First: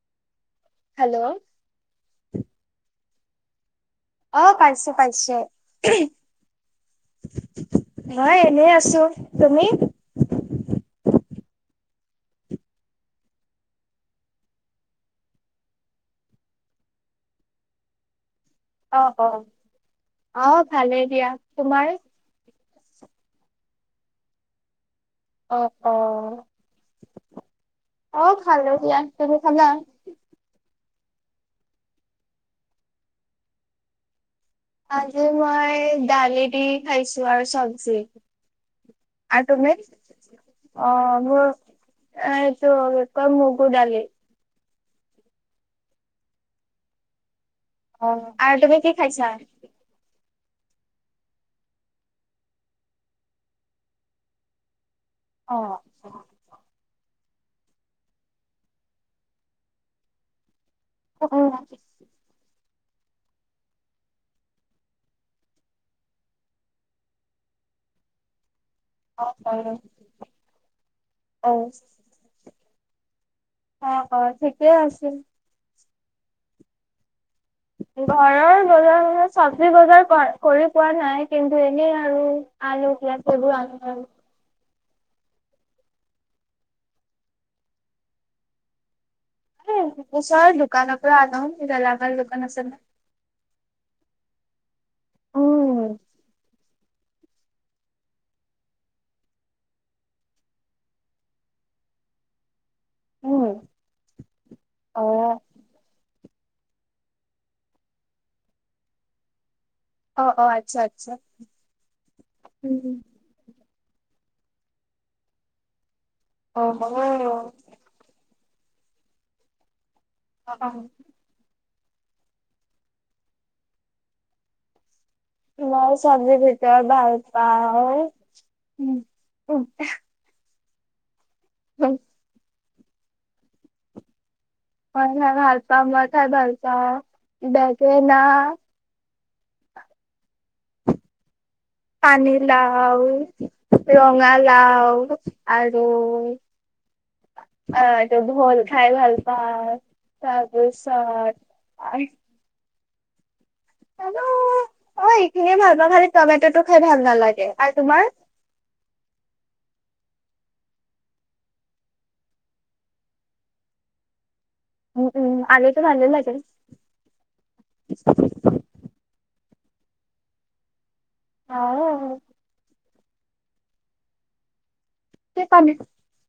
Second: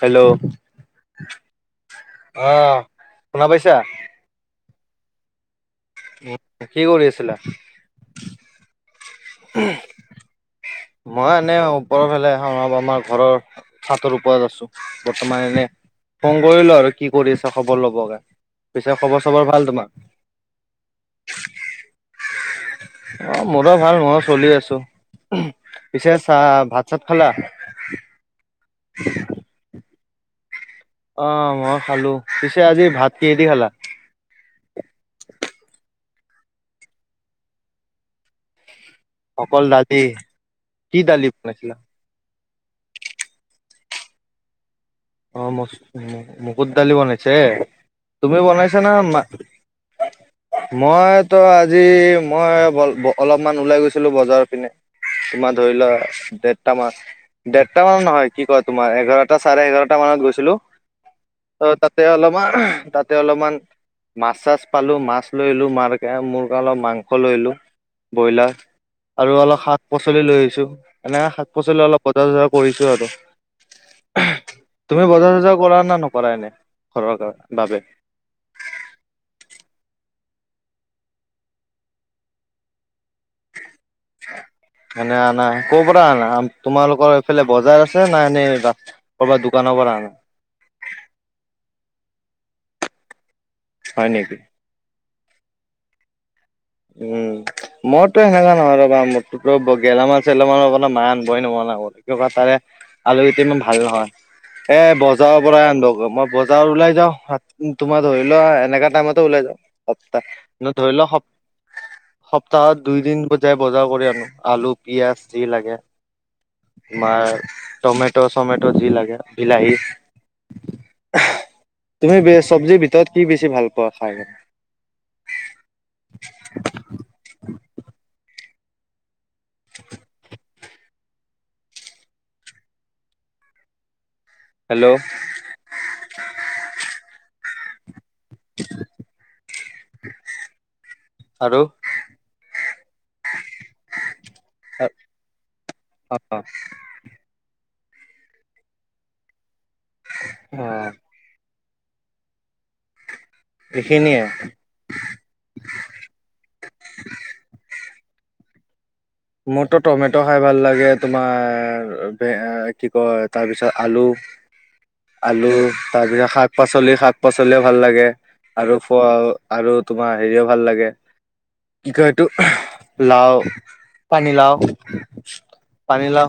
Hello hello অহ শুনা পাইছা অ পাইছে পাইছে কি কৰি আছিলা মই এনেই আছো তুমি মই এনে ওপৰৰ ফালে আমাৰ ঘৰৰ চাটৰ ওপৰত আছো বৰ্তমান এনে ফোন কৰিলো আৰু কি কৰি আছ খবৰ ল'বলে অ অ অহ ভালেই দিয়া তোমাৰ অহ মোৰো ভাল ময়ো চলি আছো অ অ পিছে চাহ ভাত চাত খালা অ খালো দিয়া তুমি খালা অহ মই খালো পিছে আজি ভাত কিহেদি খালা আজি [inaudible] মই [unintelligible] দালি দি খাইছো আৰু চব্জি আৰু অকল তুমি দালি কি অহ দালি মোৰ বনাইছিলা এইটো কি কম মগু দালি অহ মুগুৰ দালি বনাইছে অ তুমি আৰু বনাইছা কি না মা খাইছা মই তো আজি মই অলপমান ওলাই গৈছিলো বজাৰ পিনে অ তোমাৰ ধৰি লোৱা দেৰটা মান দেৰটা মান নহয় কি কয় তোমাৰ এঘাৰটা চাৰে এঘাৰটা মানত গৈছিলো উম ত' তাতে অলপমান তাতে অলপমান মাছ চাছ পালোঁ মাছ লৈলোঁ মা মোৰ কাৰণে অলপ মাংস লৈলোঁ ব্ৰইলাৰ অ আৰু অ অলপ শাক পাচলি লৈ আহিছো এনে শাক অ পাচলি অলপ বজাৰ চজাৰ কৰিছো আৰু অহ অহ থিকে তুমি বজাৰ চজাৰ কৰা না নকৰা এনে ঘৰৰ কাৰণে ঘৰৰ বজাৰ চজাৰ চ চব্জি বজাৰ কৰি পোৱা নাই কিন্তু এনেই আৰু আলু পিঁয়াজ সেইবোৰ আনো আৰু এনে আনা ক' পৰা আনা তোমালোকৰ এইফালে বজাৰ আছে না এনেই হে ওচৰ দোকান পৰা আনো গেলামাল দোকান আছে হয় নেকি উম উম মইতো সেনেকা নহয় ৰবা ম গেলামান চেলামানৰপে মা আন ব [unintelligible] ই নম [unintelligible] ন [unintelligible] মোৰ কি তাৰে আলু কেইটি উম ইমান ভাল নহয় এ অ বজাৰৰ পৰাই আনিব কৰ মই বজাৰ ওলাই যাওঁত তোমাৰ ধৰি লোৱা এনেকা টাইমতে ওলাই যাওঁ সপ্তাহ অ অ ন আচ্ছা ধৰি লোৱা আচ্ছা স সপ্তাহত উম দুই দিন যায় বজাৰ কৰি আনো আলু পিয়াজ যি লাগে অ অ তোমাৰ টমেট' চমেট যি লাগে বিলাহী অহ তুমি বে চব্জি ভিতৰত কি বেছি ভাল পোৱা খাই মই চব্জি ভিতৰত ভাল পাওঁ উম উ উম। হেল্ল' মই খাই ভাল পাওঁ মই খাই ভাল পাওঁ বেগেনা। আৰু পানী লাও, ৰঙা লাও আৰু অ [inaudible] আহ ত ভোল খাই ভাল পাও তাৰপিছত [inaudible] আৰু এইখিনিয়ে। অ এইখিনিয়ে ভাল পাওঁ খালি টমেটটো খাই ভাল নালাগে আৰু তোমাৰ। মোৰতো টমেটো খাই ভাল লাগে তোমাৰ কি কয় তাৰপিছত আলু উম উম আলু আলুটো ভালে তাৰপিছত লাগে শাক পাচলি শাক পাচলিও ভাল লাগে আৰু। আৰু তোমাৰ হেৰিও ভাল লাগে অ কি কয় এইটো লাওঁ। পানী লাওঁ পানী লাওঁ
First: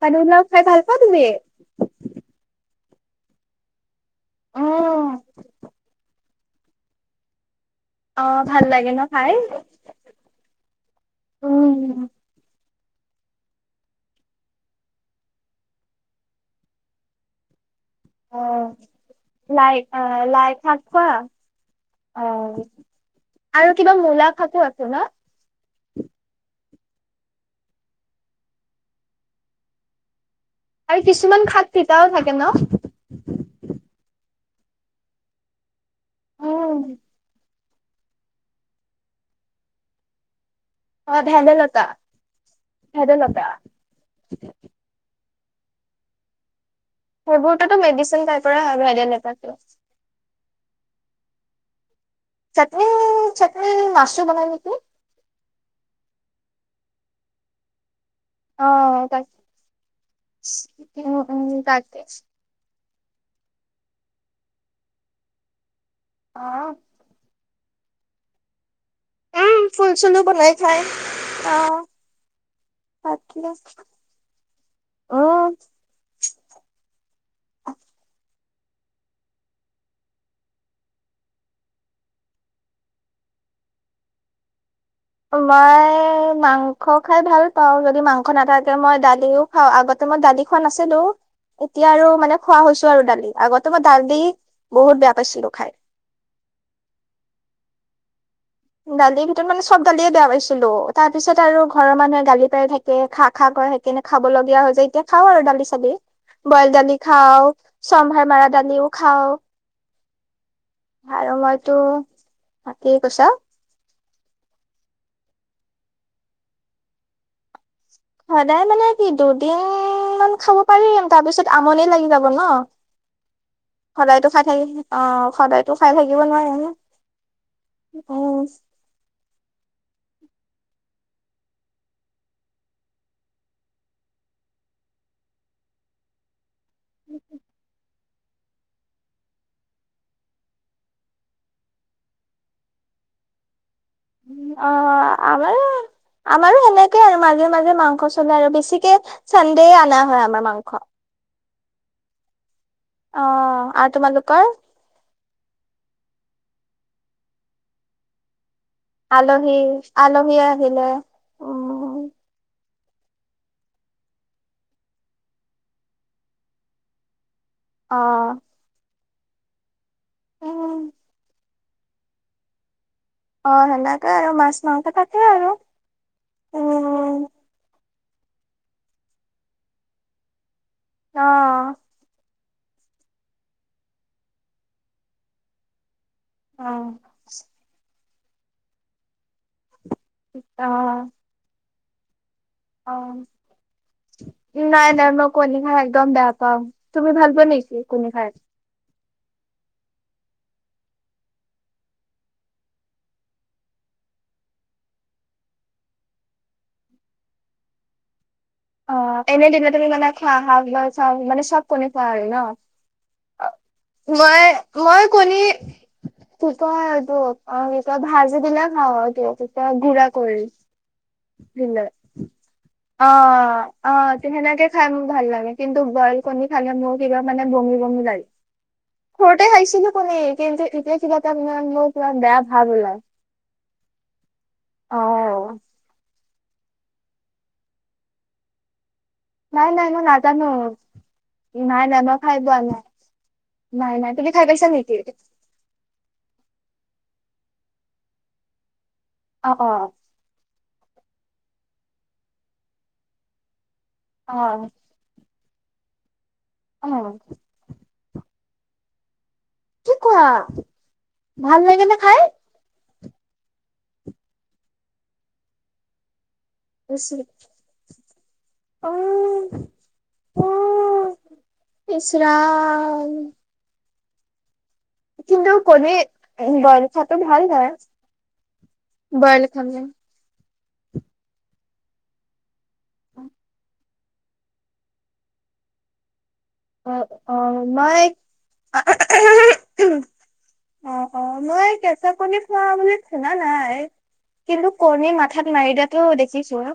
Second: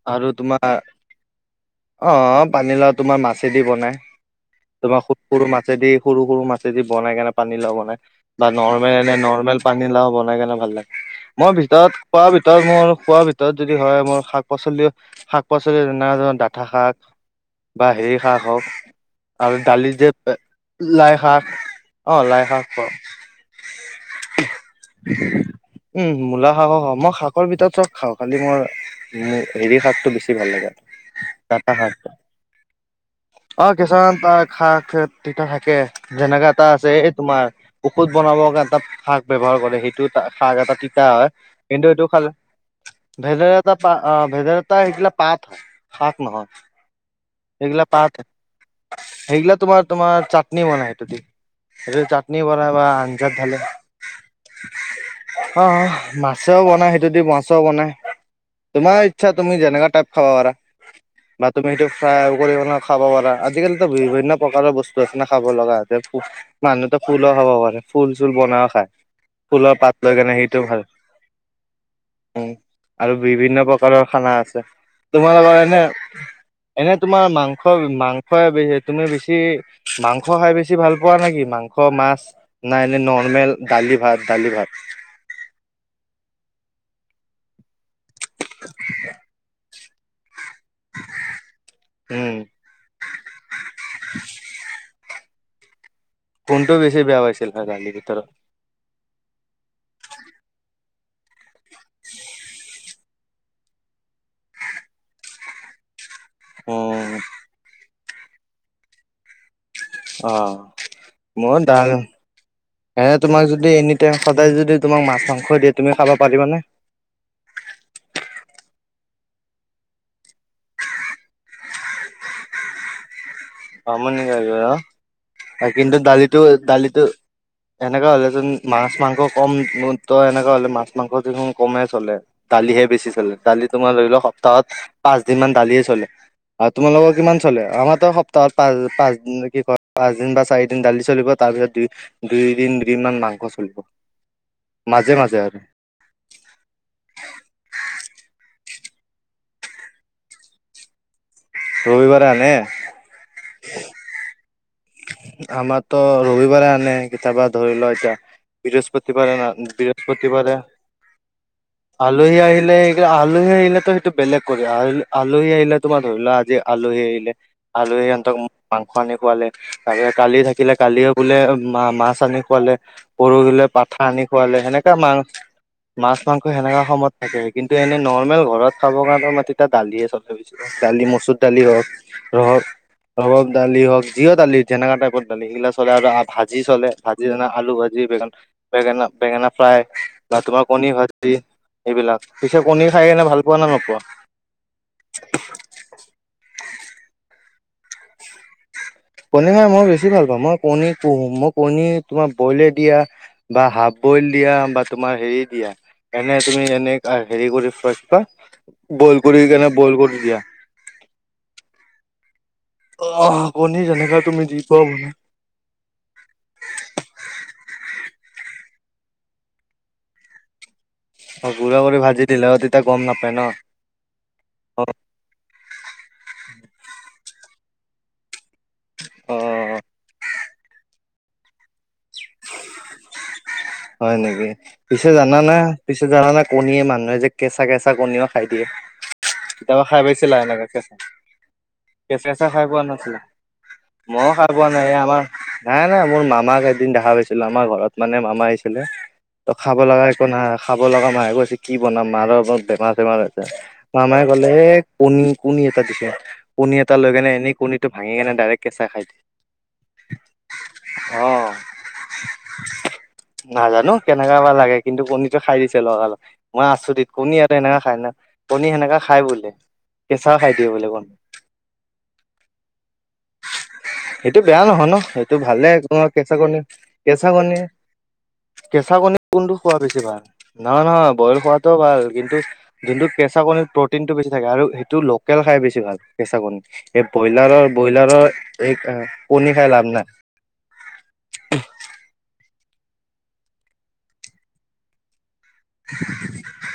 পানী আৰু লাও খাই তোমাৰ ভাল পোৱা তুমি অ পানী লগত। তোমাৰ মাছেদি বনাই। তোমাৰ উম সৰু সৰু মাছেদি সৰু সৰু মাছেদি বনাই কেনে পানী লগত। অ ভাল ন লাগে ন এনে খাই নৰ্মেল পানী লাও বনাই কেনে ভাল লাগে। মই ভিতৰত উম পোৱা ভিতৰত মোৰ খোৱাৰ ভিতৰত যদি হয় মোৰ শাক পাচলি শাক পাচলি ধ ডাঠা শাক, বা হে শাক অ হওক, আৰু লাই দালি যে আহ লাই শাক খোৱা লাই শাক অ লাই শাক খাও। আৰু কিবা মূলা শাকো আছো ন? উম মূলা শাকো খাও। মই শাকৰ ভিতৰত চব খাওঁ, খালি মোৰ হেৰি শাকটো বেছি ভাল লাগে। আৰু কিছুমান শাক তিতাও থাকে ন অ কেশৰ ৰ খাক তিতা থাকে। যেনেকা এটা উম আছে এই তোমাৰ ঔষধ বনাবৰ কাৰে এটা শাক ব্যৱহাৰ কৰে, সেইটো ত শাক এটা তিতা অ হয়। ভেদাইলতা কিন্তু এইটো খালে ভেদাইলতা ভেদৰ এটা পা ভেদালা সেইিলাক পাত হয় শাক নহয়। সেইবোৰতোতো সেইগিলা পাত মেডিচিন তাৰ পৰা হয় ভেদাইল লতাটো। সেইগিলা তোমাৰ তোমাৰ চাটনি বনাই। [unintelligible] বা চাটনি আঞ্জাত ঢালে চাটনি মাচো বনাইকি। অ মাছেও বনাই সেইটোদি মাছেও বনাই। তোমাৰ অ' তাক ইচ্ছা, তুমি যেনেকা টাইপ খাবা পাৰা। উম, উম, বা তুমি সেইটো তাকে। ফ্ৰাই কৰি বনোৱা। খাব পাৰা। আজিকালিতো বিভিন্ন প্ৰকাৰৰ বস্তু আছে নে খাব লগা। অ' মানুহো ফুলো খাব পাৰে, ফুল চুল বনাইও খায় ফুলৰ পাত লৈ কেনে সি হয় অ উম আৰু তাকে। বিভিন্ন প্ৰকাৰৰ খানা আছে। উম, তোমালোকৰ এনে এনে তোমাৰ মাংস মাং - স তুমি বেছি মাংস খাই বেছি ভাল পোৱা নেকি মাংস মাছ নাই ন নন- ৰ্মেল দালি ভাত দালি ভাত? মই মাংস খাই ভাল পাওঁ, যদি মাংস নাথাকে মই দালিও খাওঁ। আগত এখন আছে তো। এতিয়া আৰু উম মানে খোৱা হৈছো আৰু দালি। আগতে মই দালি বহুত বেয়া পাইছিলো খাই। কোনটো বেছি বেয়া পাইছিলা দালি ভিতৰত। দালিৰ ভিতৰত মানে চব দালিয়ে বেয়া পাইছিলো। তাৰ পিছত আৰু ঘৰৰ মানুহে গালি পাই থাকে খা খাক সেইকাৰনে খাব লগগীয়া হৈ যে, এতিয়া খাওঁ আৰু দালি চালি। বইল দালি উম খাও, চম্ভাৰ মৰা দালিও খাওঁ। অ আৰু মোৰ মইতো ডাল কি এ কৈছা তোমাক যদি য এনি টাইম সদায় যদি তোমাক মাছ মাংস দিয়ে তুমি খাব পাৰিবানে? সদায় মানে কি দুদিন মান খাব পাৰিম, তাৰপিছত আমনি লাগি যাব ন আমনি সদায়তো খাই লাগিব। থাকি অ সদায়তো খাই কিন্তু থাকিব দালিটো নোৱাৰিম দালিতটো এনেকা হলে যোন উম মাছ মাংস কম মোৰ ত এনেকা হলে মাছ মাংস যি কমে চলে, দালিহে বেছি চলে। দালি তোমাৰ ধৰি লও স তাত পাঁচ দিন মান দালিয়ে চলে। আৰু তোমালোকৰ কিমান চলে? আমাৰ ত ত তাল পাঁচদিন কি ক পাঁচ দিন বা চাৰি দিন দালি চলিব, তাৰ পিছত দুই দুই দিন দুদিনমান মাং চলিব। উম অ মাজে মাজে আমাৰ আৰু আমাৰো সেনেকে আৰু মাজে মাজে মাংস চলে আৰু বেছি চানডে অনা হয় আমাৰ মাংস। ৰবিবাৰে আনে। অ আৰু তোমালোকৰ? আমাৰতো ৰবিবাৰে আনে। কেতিয়াবা ধৰি লোৱা এতিয়া বৃহস্পতিবাৰে আলহী আলহী বৃহস্পতিবাৰে আহিলে উম আলহী আহিলে আলহী আহিলো সেইটো বেলেগ কৰি, আলহী আহিলে তোমাৰ ধৰি লোৱা আজি আলহী আহিলে অ আলহী সিহঁতক মাংস আনি খোৱালে। ত কালি উম থাকিলে কালিও বোলে মা মাছ আনি খোৱালে। অ পৰহিলে পাঠা সেনেকে আনি আৰু মাছ খুৱালে। মাংস সেনেকা মাং থাকে আৰু মাছ- মাংস সেনেকা সময়ত উম থাকে কিন্তু এনে নৰ্মেল ঘৰত খাব কাৰণে মাটি এটা দালিয়ে চল গৈছিল দালি অ মচুৰ দালি, ৰহ ৰহৰ, ৰহক দালি হওক যিও দালি যেনেকোৱা টাইপৰ দালি সেইগিলা চলে আৰু ভাজি অ চলে, ভাজিনা আলু ভাজি বেঙে বেঙেনা বেঙেনা ফ্ৰাই বা তোমাৰ অ কণী ভাজি এইবিলাক পিছে কণী অ খাই এনে ভাল পোৱা ন নাই নাই মই কণী খাই একদম বেয়া পাওঁ, তুমি ভাল পোৱা নে কি কণী খাই? কণী খাই মই বেছি ভাল পাওঁ, মই কণী পুহো মই কণী তোমাৰ বইলে দিয়া বা হাফ বইল দিয়া বা তোমাৰ হেৰি দিয়া এনে তুমি এনে হেৰি কৰি ফাৰ অ এনে দিনে তুমি মানে খোৱা হাক বা চা মানে চব কণী খোৱা হয় ন। অ। মই মই কণী তু ক ত [unintelligible] অতি ভাজি দিলে খাওঁ ত ততি ধৰা কৰিল। অ গুৰা কৰি ভাজি দিলে অ তেতিয়া গম নাপায় ন। অ সেনেকে অ খাই মোৰ ভাল লাগে কিন্তু বইল কণী খালে মোৰ কিবা মানে বমি বমি লাগে। অ ঘৰতে খাইছিলো কণী কিন্তু এতিয়া কিবা আপোনাক মোক কিবা কিমান বেয়া ভাৱ ওলায়। হয় নেকি পিছে জানানে পিছে জানা নে কণীয়ে মানুহে যে কেঁচা কেঁচা কণীও খাই দিয়ে। নাই কেতিয়াবা নাই খাই মই পাইছিলা নাজানো এনেকে কেঁচা নাই নাই মই কেঁচা কেঁচা খাই নাই পোৱা নাছিলা? নাই নাই মই তুমি খাই পাইছা পোৱা নাই নেকি? এ আমাৰ নাই নাই মোৰ মামাক এদিন দেখা পাইছ আমাৰ ঘৰত মানে মামা আহিছিলে, ত অ অ খাব লগা একো নাই খা খাব লগা মায়ে কৈছে কি বনাম মাৰত বেমাৰ চেমাৰ হৈছে। মামায়ে অ ক'লে এ কণী কণী এটা দিছে, কণী অ এটা লৈ কেনে এনেই কণীটো ভাঙি কেনে ডাইৰেক কেঁচা খাই দি কি কৰা ভাল লাগে নে খাই? নাজানো কেনেকা বা লাগে কিন্তু কণীটো খাই দিছে লগালগ। মই আছো দেত কণী আৰু সেনেকা খাই না কণী অ সেনেকা খাই বোলে। কেঁচাও খাই দিয়ে বোলে কনী। ইচৰাম! সেইটো বেয়া নহয় ন সেইটো ভালে একমাৰ কেঁচা কণী বইল খোৱাটো কেঁচা ভাল কণী হয় কেঁচা কণী বইল কোনটো খোৱা খালে বেছি ভাল? নহয় নহয় বইল খোৱাটো ভাল কিন্তু যোনটো কেঁচা কণি প্ৰটিনটো বেছি থাকে আৰু সেইটো লকেল খাই বেছি ভাল। কেঁচা কণী, অ এই অ ব্ৰইলাৰৰ মই ব্ৰইলাৰৰ এই কণী খাই লাভ নাই। অ অ মই কেঁচা কণীৰ খোৱা বুলি শুনা নাই কিন্তু কণীয়ে মাথাত মাৰি দিয়াতো দেখিছো আৰু।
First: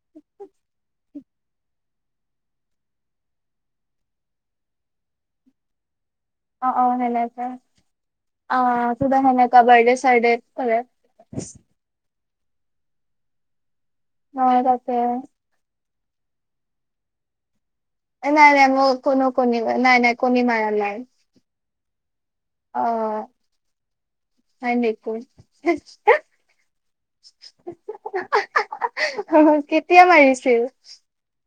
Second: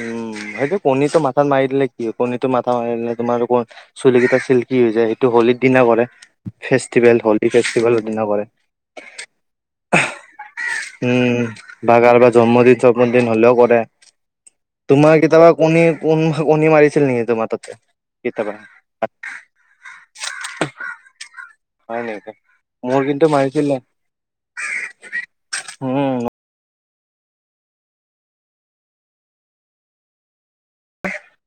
উম সেইটো কণীটো মা মঠাত মাৰি দিলে কি হয় কোন এইটো মাথা মাৰি দিলে তোমাৰ ক চুলি কেইটা চিল্কি হৈ যায় সেইটো হোলিৰ দিনা কৰে। অ অ ফেষ্টিভেল হলী হেনেকাই ফেষ্টিভেলৰ দিনা কৰে অ কিবা হেনেকা বৰদে চাৰদে কৰে। উম বা কাৰোবাৰ জন্মদিন জন্মদিন হলেও কৰে। অ', তাকে তোমাৰ কেতিয়াবা কণী কোণ কণী মাৰিছিল নেকি তোমাৰ তাত নাই নাই মোৰ কোনো কণী নাই নাই কণী মাৰা নাই। হয় নেকি মোৰ আহ কিন্তু মাৰিছিলে হয় নেকি? উম কেতিয়া মাৰিছিল?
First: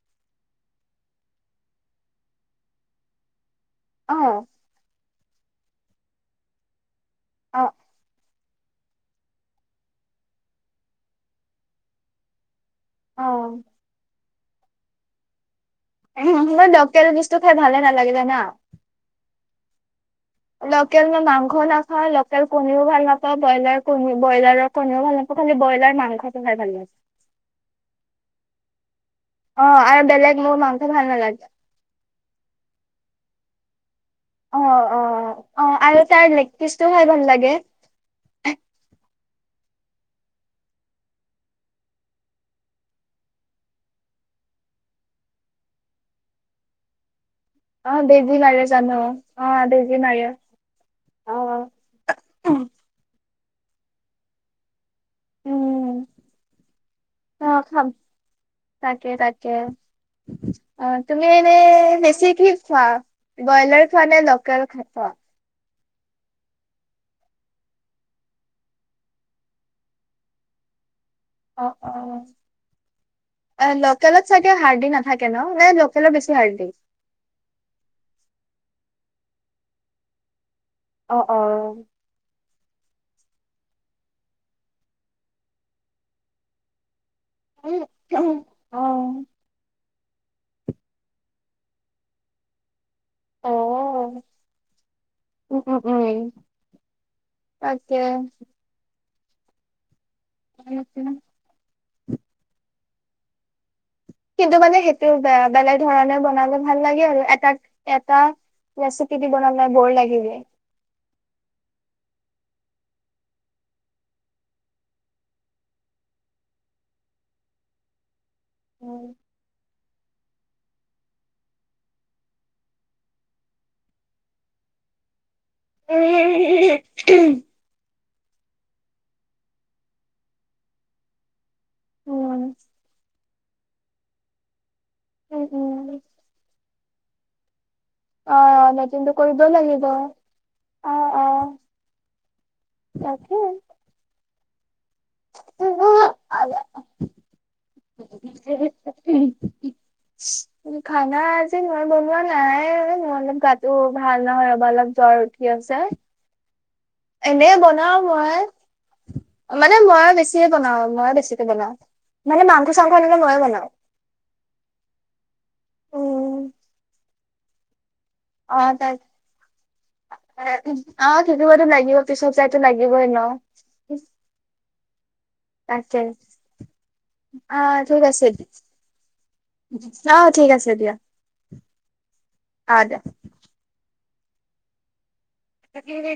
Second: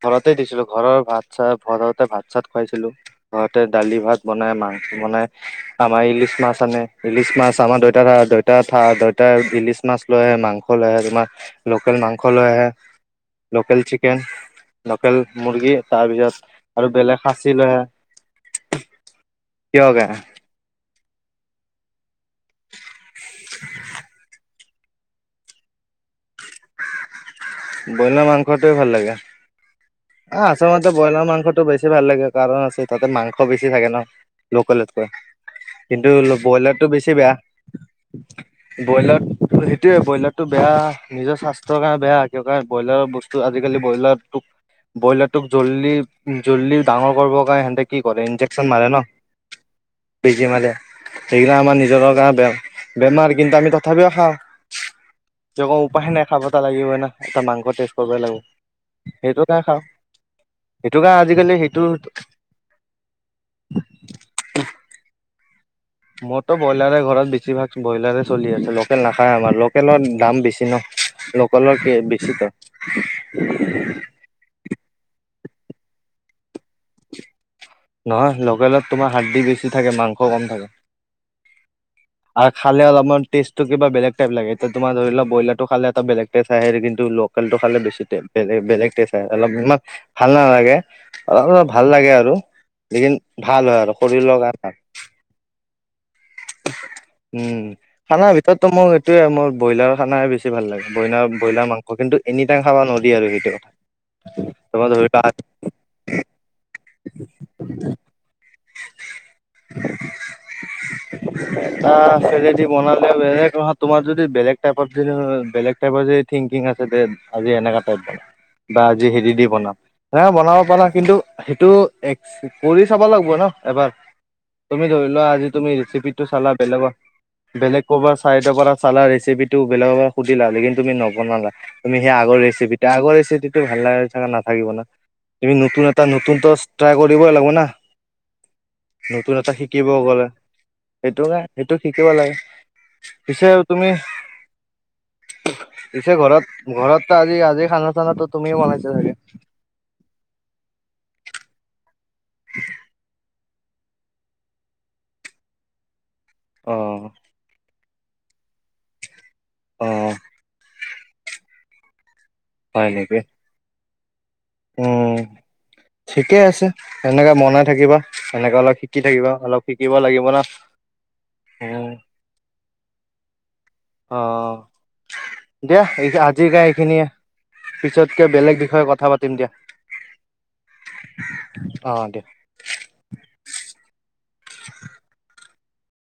ঘৰতে দিছিলো ঘৰৰ ভাত চাত ঘৰতে ভাত চাত খুৱাইছিলোঁ ঘৰত দালি ভাত অ', বনাই মাংস বনাই আমাৰ ইলিচ মাছ আনে ইলিচ মাছ অ', আমাৰ দেউতাৰা দুটা থা দুটাই ইলিছ মাছ লৈ আহে মাংস লৈ আহে তোমাৰ লোকেল মাংস লৈ আহে। অ', লোকেল চিকেন লোকেল মুৰ্গী। তাৰপিছত মই আৰু লোকেল বেলেগ বস্তু খাই সাঁচি ভালে লৈহে নালাগে জানা। কিয় কে? লোকেল মই মাংস নাখাওঁ লোকেল কণীও ভাল নাপাওঁ ব্ৰইলাৰ কণী ব্ৰইলাৰৰ কণীও ভাল নাপওঁ খালি ব- লাৰ মাংসটো খাই ভালে লাগে। বইলাৰ মাংসটো ভাল লাগে। অ আৰু বেলেগ আহ, মোৰ মাংস আচলতে ভাল ব্ৰইলাৰ নালাগে মাংসটো বেছি ভাল লাগে কাৰণ আছে তাতে মাংস বেছি থাকে ন। অ অ লোকেলতকে অ আৰু কিন্তু তাৰ লেগ পিচটো ব্ৰইলাৰটো খাই বেছি ভাল বেয়া। লাগে ব্ৰইলাৰটো সেইটোয়ে ব্ৰইলাৰটো বেয়া নিজৰ স্বাস্থ্যৰ কাৰণে বেয়া। কাৰণ ব্ৰইলাৰৰ বস্তু আজিকালি ব্ৰইলাটোক ব্ৰইলাৰ তোক জল্দি-জল্দি ডাঙৰ কৰিব সেতে অ কি কৰে বেজি ইঞ্জেকচন মাৰে জানো ন অ বেজি বেজি মাৰে। অ সেইগিলা আমাৰ নিজৰ গে বেমাৰ [unintelligible] কিন্তু আমি তথাপিও খাওঁ। যেকো উম উপায়ে নাই খাব তো লাগিব ন। এটা অ মাংস খাম টেষ্ট কৰিবই লাগিব। তাকে সেইটো তাকে। কাৰণে খাওঁ অ, সেইটো কাৰণে তুমি এনে আজিকালি সেইটো বেছি কি খোৱা, ব্ৰইলাৰ খোৱা নে লোকেল খাই খোৱা? মইতো ব্ৰইলাৰে ঘৰত বেছিভাগ ব্ৰইলাৰে চলি আছে লোকেল নাখায় আমাৰ লোকেলৰ দাম বেছি ন। অ, লোকেলৰ কি বেছিতো অ লোকেলত চাগে হাৰ্ডি নাথাক- থাকে ন নে লোকেলৰ বেছি হাৰ্দি? নহয়, লোকেল ত তোমাৰ হাৰ্দি বেছি থাকে মাংস কম থাকে। অ, অ আৰু খালে অলপমান টেষ্টটো কিবা বেলেগ টাইপ লাগে। এতিয়া তোমাৰ ধৰি লোৱা ব্ৰলাৰটো খালে এটা বেলেগ টেষ্ট আহে কিন্তু ল- কেল তো খালে বেছি বেগ অ বেলেগ টেষ্ট অ অলপ ইমান- ভাল নালাগে। অলপ অলপ ভাল লাগে আৰু। লেকিন ভাল হয় আৰু শৰীৰৰ কাৰণে ভাল উম উম উম উম তাকে খানাৰ ভিতৰতো মোৰ এইটোয়ে মোৰ ব্ৰইলাৰ খানাৰ বেছি ভাল লাগে। ব্ৰইনাৰ ব্ৰইলাৰ মাংস কিন্তু এনিটাইম খাব নোৱাৰিআৰু সেইটো। কিন্তু মানে তোমাৰ সেইটো ধৰি লোৱা বে বেলেগ ধৰণে বনালে ভাল লাগে আৰু এটাক এটা ৰেছিপিৰ দি বনালে ব'ৰ লাগি যায়। এটা বনালে বেলেগ তোমাৰ যদি বেলেগ টাইপ বেলেগ টাইপ যদি থিংকিং আছে দে আজি এনেকা টাইপ বনাম বা আজি উম, হেৰি দি বনাম। বনাব পাৰা কিন্তু সেইটো কৰি চাব লাগিব ন। এবাৰ তুমি ধৰি লোৱা আজি তুমি ৰেচিপিটো চালা বেলেগৰ বেলেগ ক'ৰবাত চাই থকা কৰা চালা ৰেচিপিটো বেলেগক পৰা সুধিল হলে কিন্তু তুমি নবনালা। তুমি সেই আগৰ উম, ৰেচিপি আগৰ ৰেচিপিটো ভাল লাগে চাগে নাথাকিব না। উম, তুমি নতুন উম। এটা নতুনতো ট্ৰাই কৰিবই লাগিব না। অ', নতুনটো নতুন কৰিব এটা লাগিব শিকিব গলে অ', সেইটো নাই অ', সেইটো শিকিব লাগে। তাকে। পিছে তুমি পিছে ঘৰত, ঘৰত আজি আজি খানা-চানা তুমি বনাইছা চাগে? খানা আজি মই বনোৱা নাই। মই অলপ গাত- তটো ভাল নহয় ৰ'বা, অলপ জ্বৰ উঠি আছে। অ', এনে বনাও। মই মানে মই অ', বেছি বনাওঁ, মই বেছিকে বনাওঁ। মানে মংস চাং হয় আনিলে নেকি? ময়ে বনাও। উম, উম, ঠিকে আছে এনেকে বনাই থাকিবা। এনেকে অ', অলপ তাৰ শিকি থাকিব অলপ শিকিব লাগিব ন। অ থাকিবতো লাগিব পিছত যাইতো লাগিবই ন অ, দিয়া তাকে এই আজি গাই এইখিনিয়ে অ ঠিক পিছতকে আছে বেলেগ বিষয়ে কথা পাতিম দিয়া। অ, ঠিক আছে দিয়া অ', দিয়া। অ দিয়া। [unintelligible] [unintelligible] তাকে হে